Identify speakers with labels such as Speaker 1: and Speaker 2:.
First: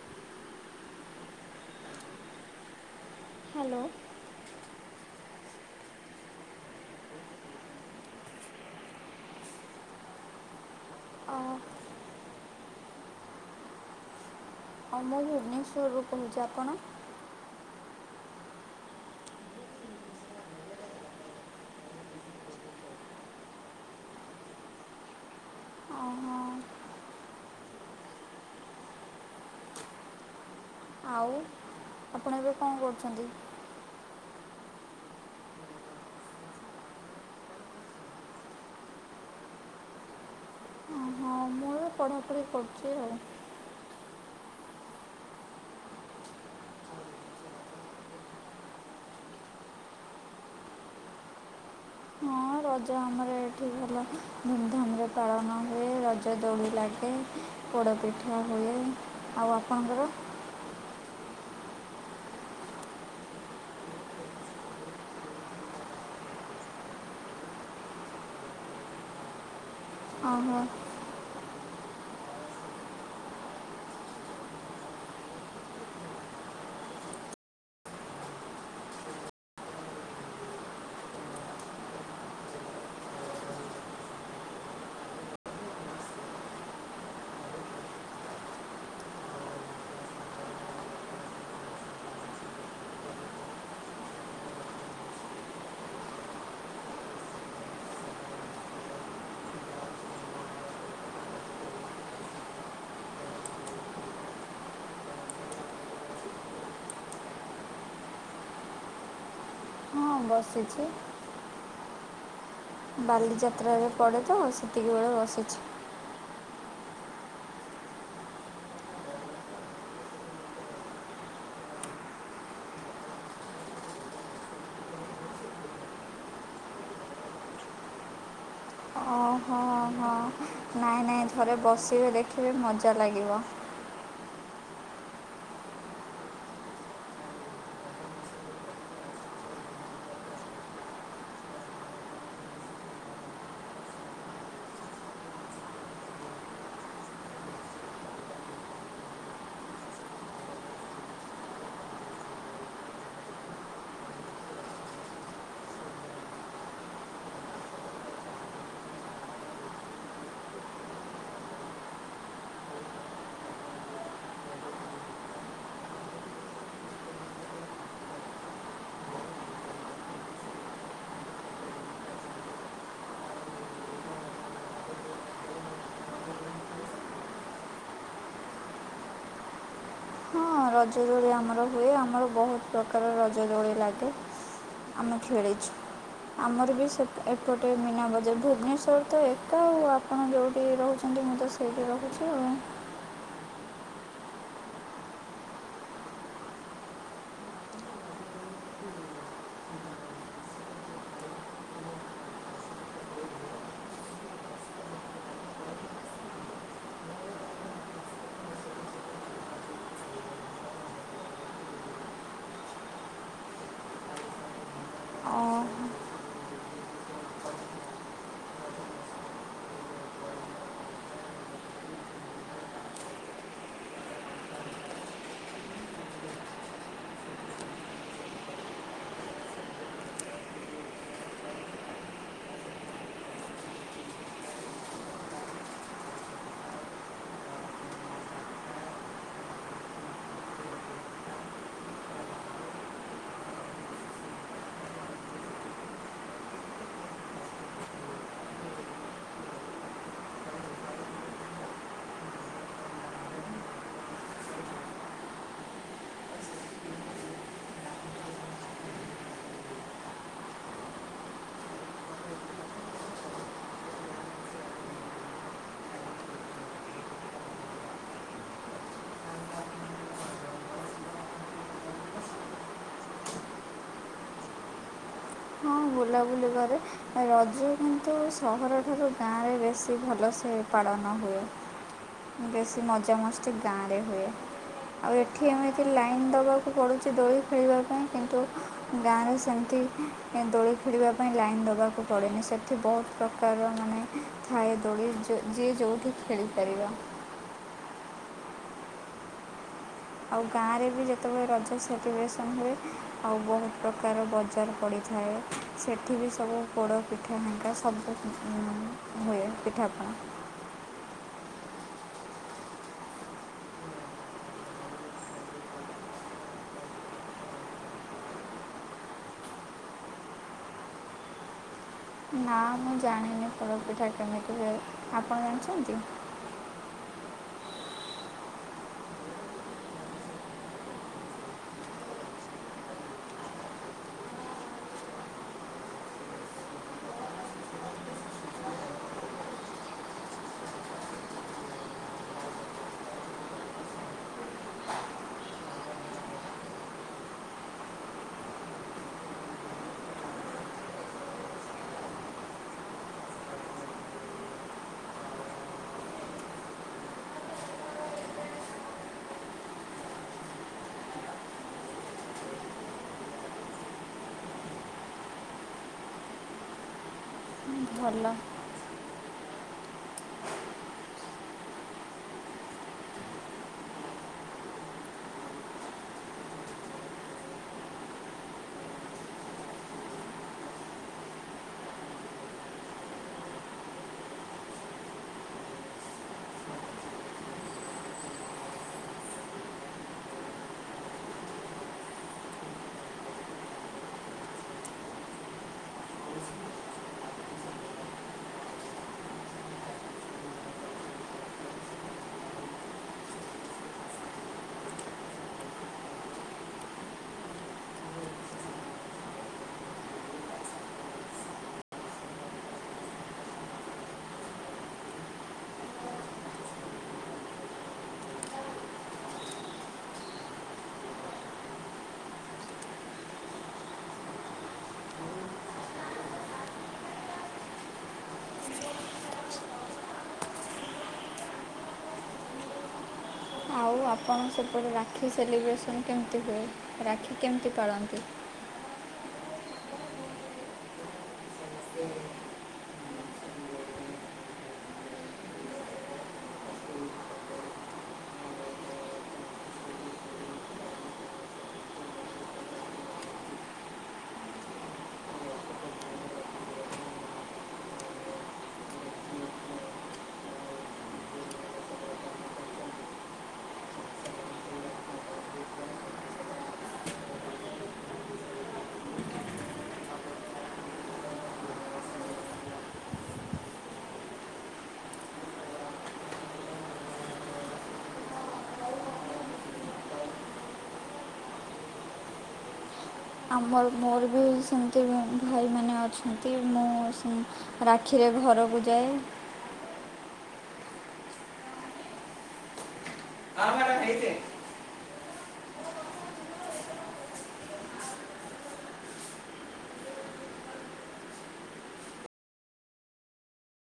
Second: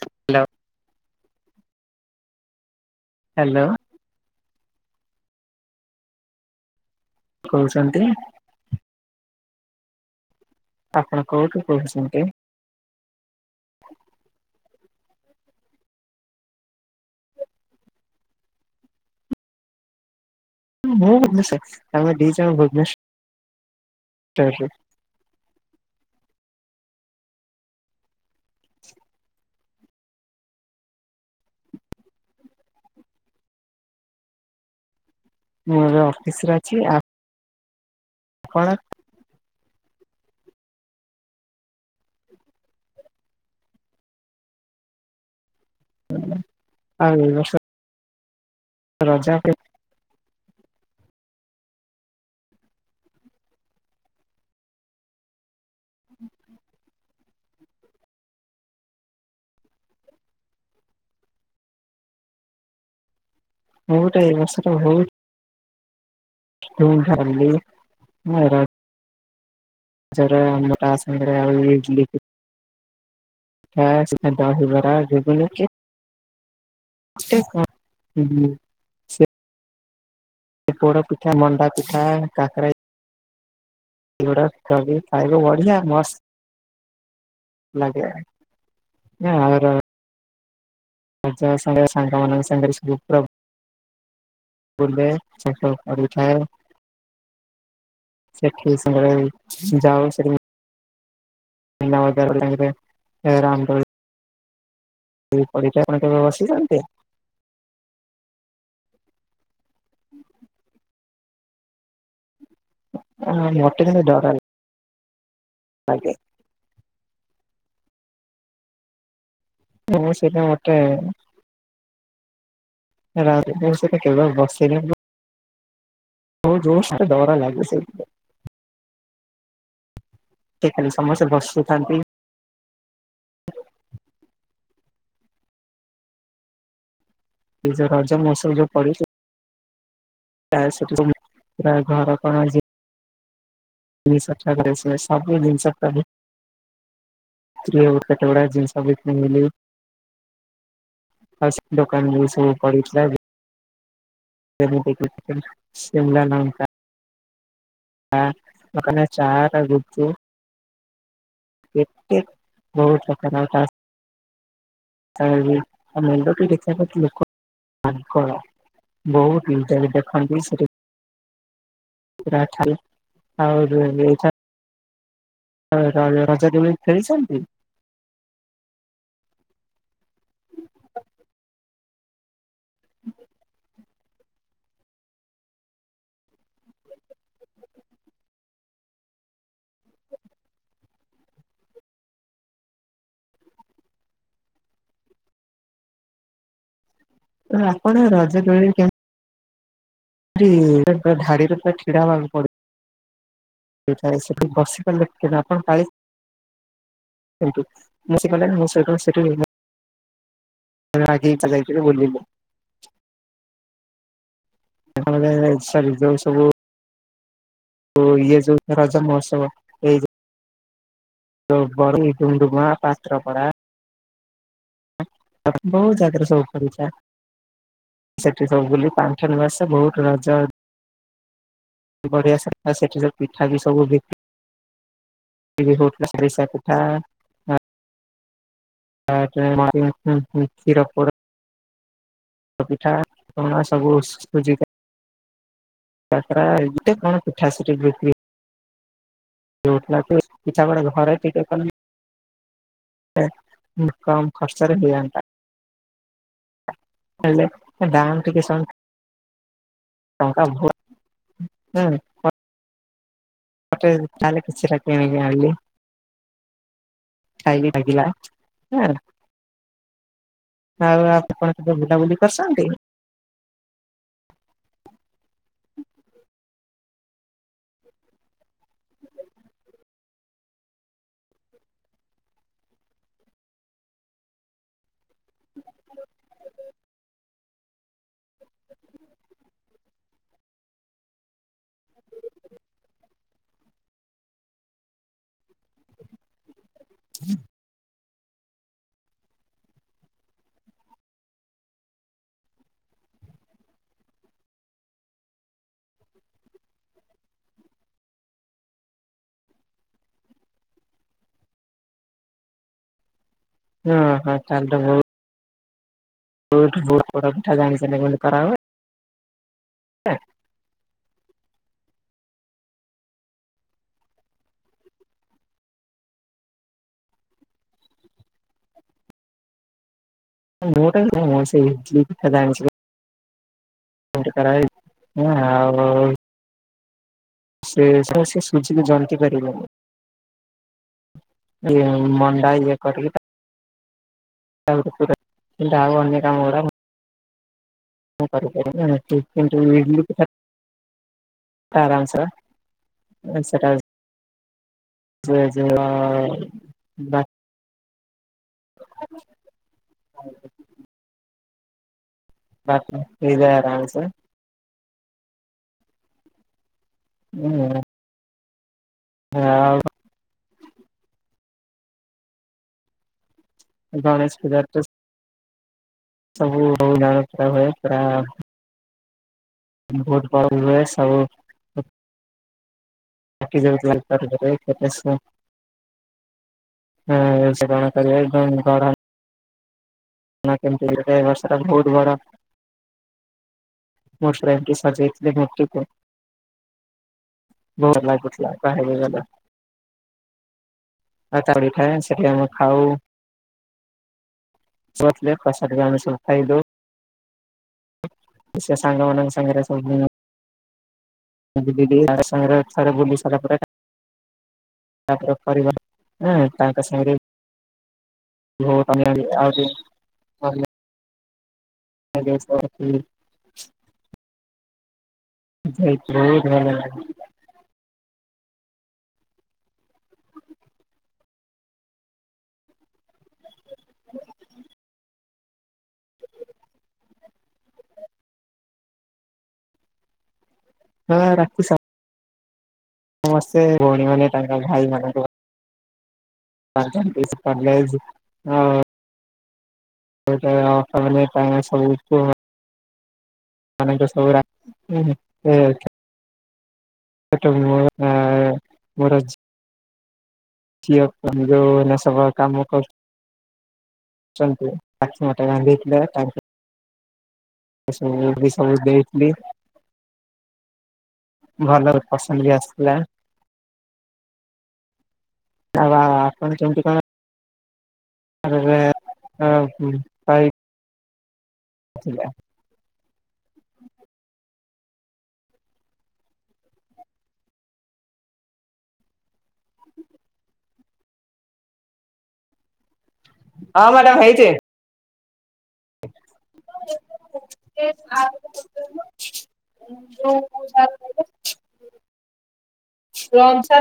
Speaker 1: Hello. Hello.
Speaker 2: Hello
Speaker 1: କହୁଛନ୍ତି ଆପଣ କୋଉଠୁ କହୁଛନ୍ତି?
Speaker 2: ହଁ ମୁଁ ଭୁବନେଶ୍ୱରରୁୁ କହୁଚି। ଆପଣ?
Speaker 1: ମୁଁ ଭୁବନେଶ୍ୱର। ଆମେ ଦୁଇ ଜଣ ଭୁବନେଶ୍ୱର ରୁ।
Speaker 2: ଓହୋ ଆଉ ଆପଣ ଏବେ କଣ କରୁଛନ୍ତି?
Speaker 1: ମୁଁ ଏ ଅଫିସରେ ଅଛି। ଆ ପଣ
Speaker 2: ହଁ ମୁଁ ଏଇ ପଢ଼ାପଢ଼ି କରୁଚି ଆଉ।
Speaker 1: [unintelligible] ରଜ କେ
Speaker 2: ହଁ ରଜ ଆମର ଏଠି ଭଲ ଧୁମଧାମ୍ ରେ ପାଳନ ହୁଏ। ରଜ ଦୋଳି ଲାଗେ। ପୋଡ଼ପିଠା ହୁଏ। ଆଉ ଆପଣଙ୍କର?
Speaker 1: ମୁଁ ଗୋଟେ ଏଇ ବର୍ଷର ବହୁତ୍ [unintelligible]
Speaker 2: ହଁ
Speaker 1: [unintelligible] [unintelligible] ଦହିବରା ଘୁଗୁନି କେ [unintelligible] ସେ ପୋଡ ପିଠା, ମଣ୍ଡା ପିଠା, କାକେରା [unintelligible] ଖାଇବ ବଢିଆ ମସ୍ତ୍ ଲାଗେ। [unintelligible] [unintelligible] ସାଙ୍ଗ ମାନଙ୍କ ସାଙ୍ଗରେ। [unintelligible] ବୁଲେ [unintelligible] କରୁଥାଏ। ସେଠି [unintelligible] ଯାଉ ସେଠି [unintelligible] ଏ ରାମ୍ ଦୋଳି ସେ ପରକ୍ଷା ଆପଣ କେବେ ବସିଚନ୍ତିି?
Speaker 2: ହଁ ବସିଛି।
Speaker 1: ମତେ
Speaker 2: ବାଲିଯାତ୍ରାରେ ପଡ଼େ ତ ସେତିକିବେଳେ ବସିଛି।
Speaker 1: ଆଗେ। [unintelligible] ମତେ [unintelligible] ବହୁ ଜୋର୍ ସେ ଡର ଲାଗୁଚି।
Speaker 2: ଓ ହୋ ହ
Speaker 1: ଖାଲି
Speaker 2: ନାଇଁ ନାଇଁ
Speaker 1: ସମସ୍ତେ
Speaker 2: ଥରେ
Speaker 1: ବସୁଥାନ୍ତି
Speaker 2: ବସିବେ ଦେଖିବେ ମଜା ଲାଗିବ।
Speaker 1: ଏ ଯୋଉ ରଜ ମହୋତ୍ସବ ଯଉ ପଡିଚି। [unintelligible] [unintelligible] ସବୁ ଜିନିଷ [unintelligible] [unintelligible] କେତେ ଗୁଡାଏ ଜିନିଷ ବିକି [unintelligible] ହ ସେ ଦୋକାନ ଯୋଉ ସବୁ ପଡ଼ିଥିଲା। [unintelligible] ଶିମଲା ଲଙ୍କା। କା [unintelligible] ଚାଟ, ଗୁପଚୁପ। କେତେ ବହୁତ ପ୍ରକାର [unintelligible] [unintelligible] ଦେଖିବା କି ଲୋକ ପାଗଳ ବହୁତ [unintelligible] ଦେଖନ୍ତି ସେଠୀ। [unintelligible] ଆ ର ରଜ ଦୋଳି ଖେଳିଛନ୍ତି?
Speaker 2: ହଁ ରଜ ଦୋଳି ଆମର ହୁଏ ଆମର ବହୁତ ପ୍ରକାର ରଜଦୋଳି ଲାଗେ। ଆମେ ଖେଳିଛୁ। ଆମର ବି ସେ ଏପଟେ ମୀନା ବଜାର ଭୁବନେଶ୍ୱର ତ ଏକା। ଆପଣ ଯୋଉଠି ରହୁଛନ୍ତି ମୁଁ ତ ସେଇଠି ରହୁଛି ଆଉ।
Speaker 1: ଆପଣ ରଜ ଦୋଳି କେ ଧାଡିରେ ପୁରା ଛିଡ଼ାବାକୁ ପଡ। ସେଇଟା ସେଠି ବସି ପା [unintelligible] ଆପଣ ପାଳି [unintelligible] ରାଗିକି [unintelligible] ବୁଲିଲୁ।
Speaker 2: ଓହୋ
Speaker 1: [unintelligible] ସରି ଯୋଉ ସବୁ ତ ଇଏ ଯୋଉ ରଜ ମହୋତ୍ସବ ଏଇ ଯୋଉ ଯୋଉ ବରି ଡୁମଡୁମା ପାତ୍ରପଡା। ବହୁତ ଜାଗାରେ ସବୁ [unintelligible] ସେଠି ସବୁ ବୁଲି ପାନ୍ଥନିବାସ ବହୁତ ରଜ ବଢିଆ ସଫା ସେଠି ସବୁ ପିଠା ବି ସବୁ ବିକ୍ରି ବିକ୍ରି ହଉଥିଲା, ଆରିସା ପିଠା। ତାପରେ [unintelligible] ଖିର ପୋଡ଼ ପୋଡ଼ ପିଠା, ପଣା ସବୁ ସୁଜିକା କାକରା କେତେ କଣ ପିଠା ସେଠି ବିକ୍ରି ହଉଥିଲା, ପିଠା ଗୁଡା ଘରେ ଟିକେ କଲେ ଲେ ମାନେ କମ୍ ଖର୍ଚ୍ଚ ରେ ହେଇଯାଆନ୍ତା। ହେଲେ ଦାମ ଟିକେ [unintelligible] ହୋଟେଲ ତାହାଲେ କିଛି ଟା କିଣିକି ଆଣିଲି। ଖାଇବି [unintelligible] ଆଉ ଆପଣ କେବେ ବୁଲାବୁଲି କରଚନ୍ତି?
Speaker 2: ହଁ ବୁଲାବୁଲି କରେ। ଆଁରଜ କିନ୍ତୁ ସହରଠାରୁ ଗାଁରେ ବେଶୀ ଭଲସେ ପାଳନ ହୁଏ। ବେଶୀ ମଜାମସ୍ତି ଗାଁରେ ହୁଏ। ଆଉ ଏଠି ଏମିତି ଲାଇନ୍ ଦେବାକୁ ପଡ଼ୁଚି ଦୋଳି ଖେଳିବା ପାଇଁ କିନ୍ତୁ। ଗାଁରେ ସେମତି ମାନେ ଦୋଳି ଖେଳିବା ପାଇଁ ଲାଇନ୍ ଦେବାକୁ ପଡ଼େନି ସେଠି ବହୁତ୍ ପ୍ରକାର ମାନେ ଥାଏ ଦୋଳି ଯି ଯିଏ ଯୋଉଠି ଖେଳିପାରିବ।
Speaker 1: [inaudible]
Speaker 2: ଆଉ ଗାଁରେବି ଯେତେବେଳେ ରଜ ସେଲିବ୍ରେସନ୍ ହୁଏ ଆଉ ବହୁତ୍ ପ୍ରକାର ବଜାର ପଡ଼ିଥାଏ ସେଠିବି ସବୁ ପୋଡ଼ ପିଠା ହୋଙ୍କା ସବୁ ଉଁ ହୁଏ ପିଠାପଣା।
Speaker 1: ହଁ ହଁ ତାହେଲେତ ବହୁତ୍ ବହୁତ୍ ବହୁତ୍ ଗୁଡ଼ ପୋଡ଼ପିଠା ଜାଣିଚନ୍ତି କେମିତି କରାହୁଏ?
Speaker 2: ନାମୁଁ ଜାଣିନି ଫୋଡ଼ପିଠା କେମିତି ହୁଏ ଆପଣ ଜାଣିଛନ୍ତି?
Speaker 1: ମୁଁତ ସେଇ ଇଟିଲି ପିଠା ଜାଣିଚି। କେମିତି କରାହୁଏ ଆଉ ସେ ସେ ସୁଝିକି ଜନ୍ତିି ପାରିବନି। ଏଇ ମଣ୍ଡା ଇଏ କରକି ତା [unintelligible] କିନ୍ତୁ ଆଉ ଅନ୍ୟ କାମଗୁରା ମୁଁ କରିପାରେନା କିନ୍ତୁ ଇଟିଲି ପିଠା ଆରାମସେ ସେଟା [unintelligible] [unintelligible] ଭାତ ହେଇଯାଏ ଆରାମସେ। ହୁଁ।
Speaker 2: ଭଲ।
Speaker 1: ଆଉ ଗଣେଶ ପୂଜାରେତ ସ ସବୁ ଗାଁରେ କରା ହୁଏ ପୁରା ବହୁତ୍ ବଡ଼ବି ହୁଏ ସବୁ [unintelligible] ଉଁ ସେକଣ କରିବେ ଗଡ଼ା ନା କେମିତି କରିବେ ଏବର୍ଷଟା ବହୁତ୍ ବଡ଼ [unintelligible] ମୋର ଲାଗୁଥିଲା ବାହାରି ଗଲା। [unintelligible] ସେଠି ଆମେ ଖାଉ। ସରିଲେ ପ୍ରସାଦବି ଆମେ ସବୁ ଖାଇଦଉ। ସିଏ ସାଙ୍ଗମାନଙ୍କ ସାଙ୍ଗରେ ସବୁ [unintelligible] ଥରେ ବୁଲିସାରିଲା ପରେ। ତାପରେ ପରିବାର [unintelligible] ତାଙ୍କ ସାଙ୍ଗରେ [unintelligible] ଆଜ୍ଞା [unintelligible] ସେଇଟି ବହୁତ୍ ଭଲ ଲାଗେ।
Speaker 2: ଆଉ ଆପଣ ସେପଟେ ରାକ୍ଷୀ ସେଲିବ୍ରେସନ୍ କେମତି ହୁଏ ରାକ୍ଷୀ କେମତି ପାଳନ୍ତି?
Speaker 1: ହଁ ରାଖୁ ସ ସମସ୍ତେ ଭୋଉଣୀମାନେ ତାଙ୍କ ଭାଇମାନଙ୍କୁ ବା ବାନ୍ଧନ୍ତି ସେ ପାଲେଜ ଓ ଓ ଏଟାରେ ଅର୍ଥ ମାନେ [unintelligible] ସବୁ [unintelligible] ମାନେ ଯୋଉ ସବୁ ରାକ୍ଷୀ ଉଁହୁଁ [unintelligible] ହେଠୁ ମୋର ଯାହା ମୋର ଯି ଝିଅ ମାନେ ଯୋଉ ଏଇନା ସବୁ କାମ କରୁ ଚନ୍ତି ଆଠଟା ବାନ୍ଧଦେଇଥିଲ ତାଙ୍କୁ ଏ ସବୁ ବି ସବୁ ଦେଇଥିଲି ଭଲ ପସନ୍ଦ ବି ଆସିଥିଲା। ଆଉ ଆ ଆ ଆପଣ କେମତି କଣ ଆରେ ରେ ଅ ଉଁ ପାଇ ଥିଲେ?
Speaker 2: ଆମର ମୋର ବି ଏଇ ସେମତି ମୁଁ ଭାଇମାନେ ଅଛନ୍ତି ମୁଁ ସେ ରାକ୍ଷୀରେ ଘରକୁ ଯାଏ।
Speaker 1: ହଁ ମ୍ୟାଡ଼ାମ ହେଇଚି। ଏଇ ଯୋଉ [inaudible] ସେ ଅନୁସାର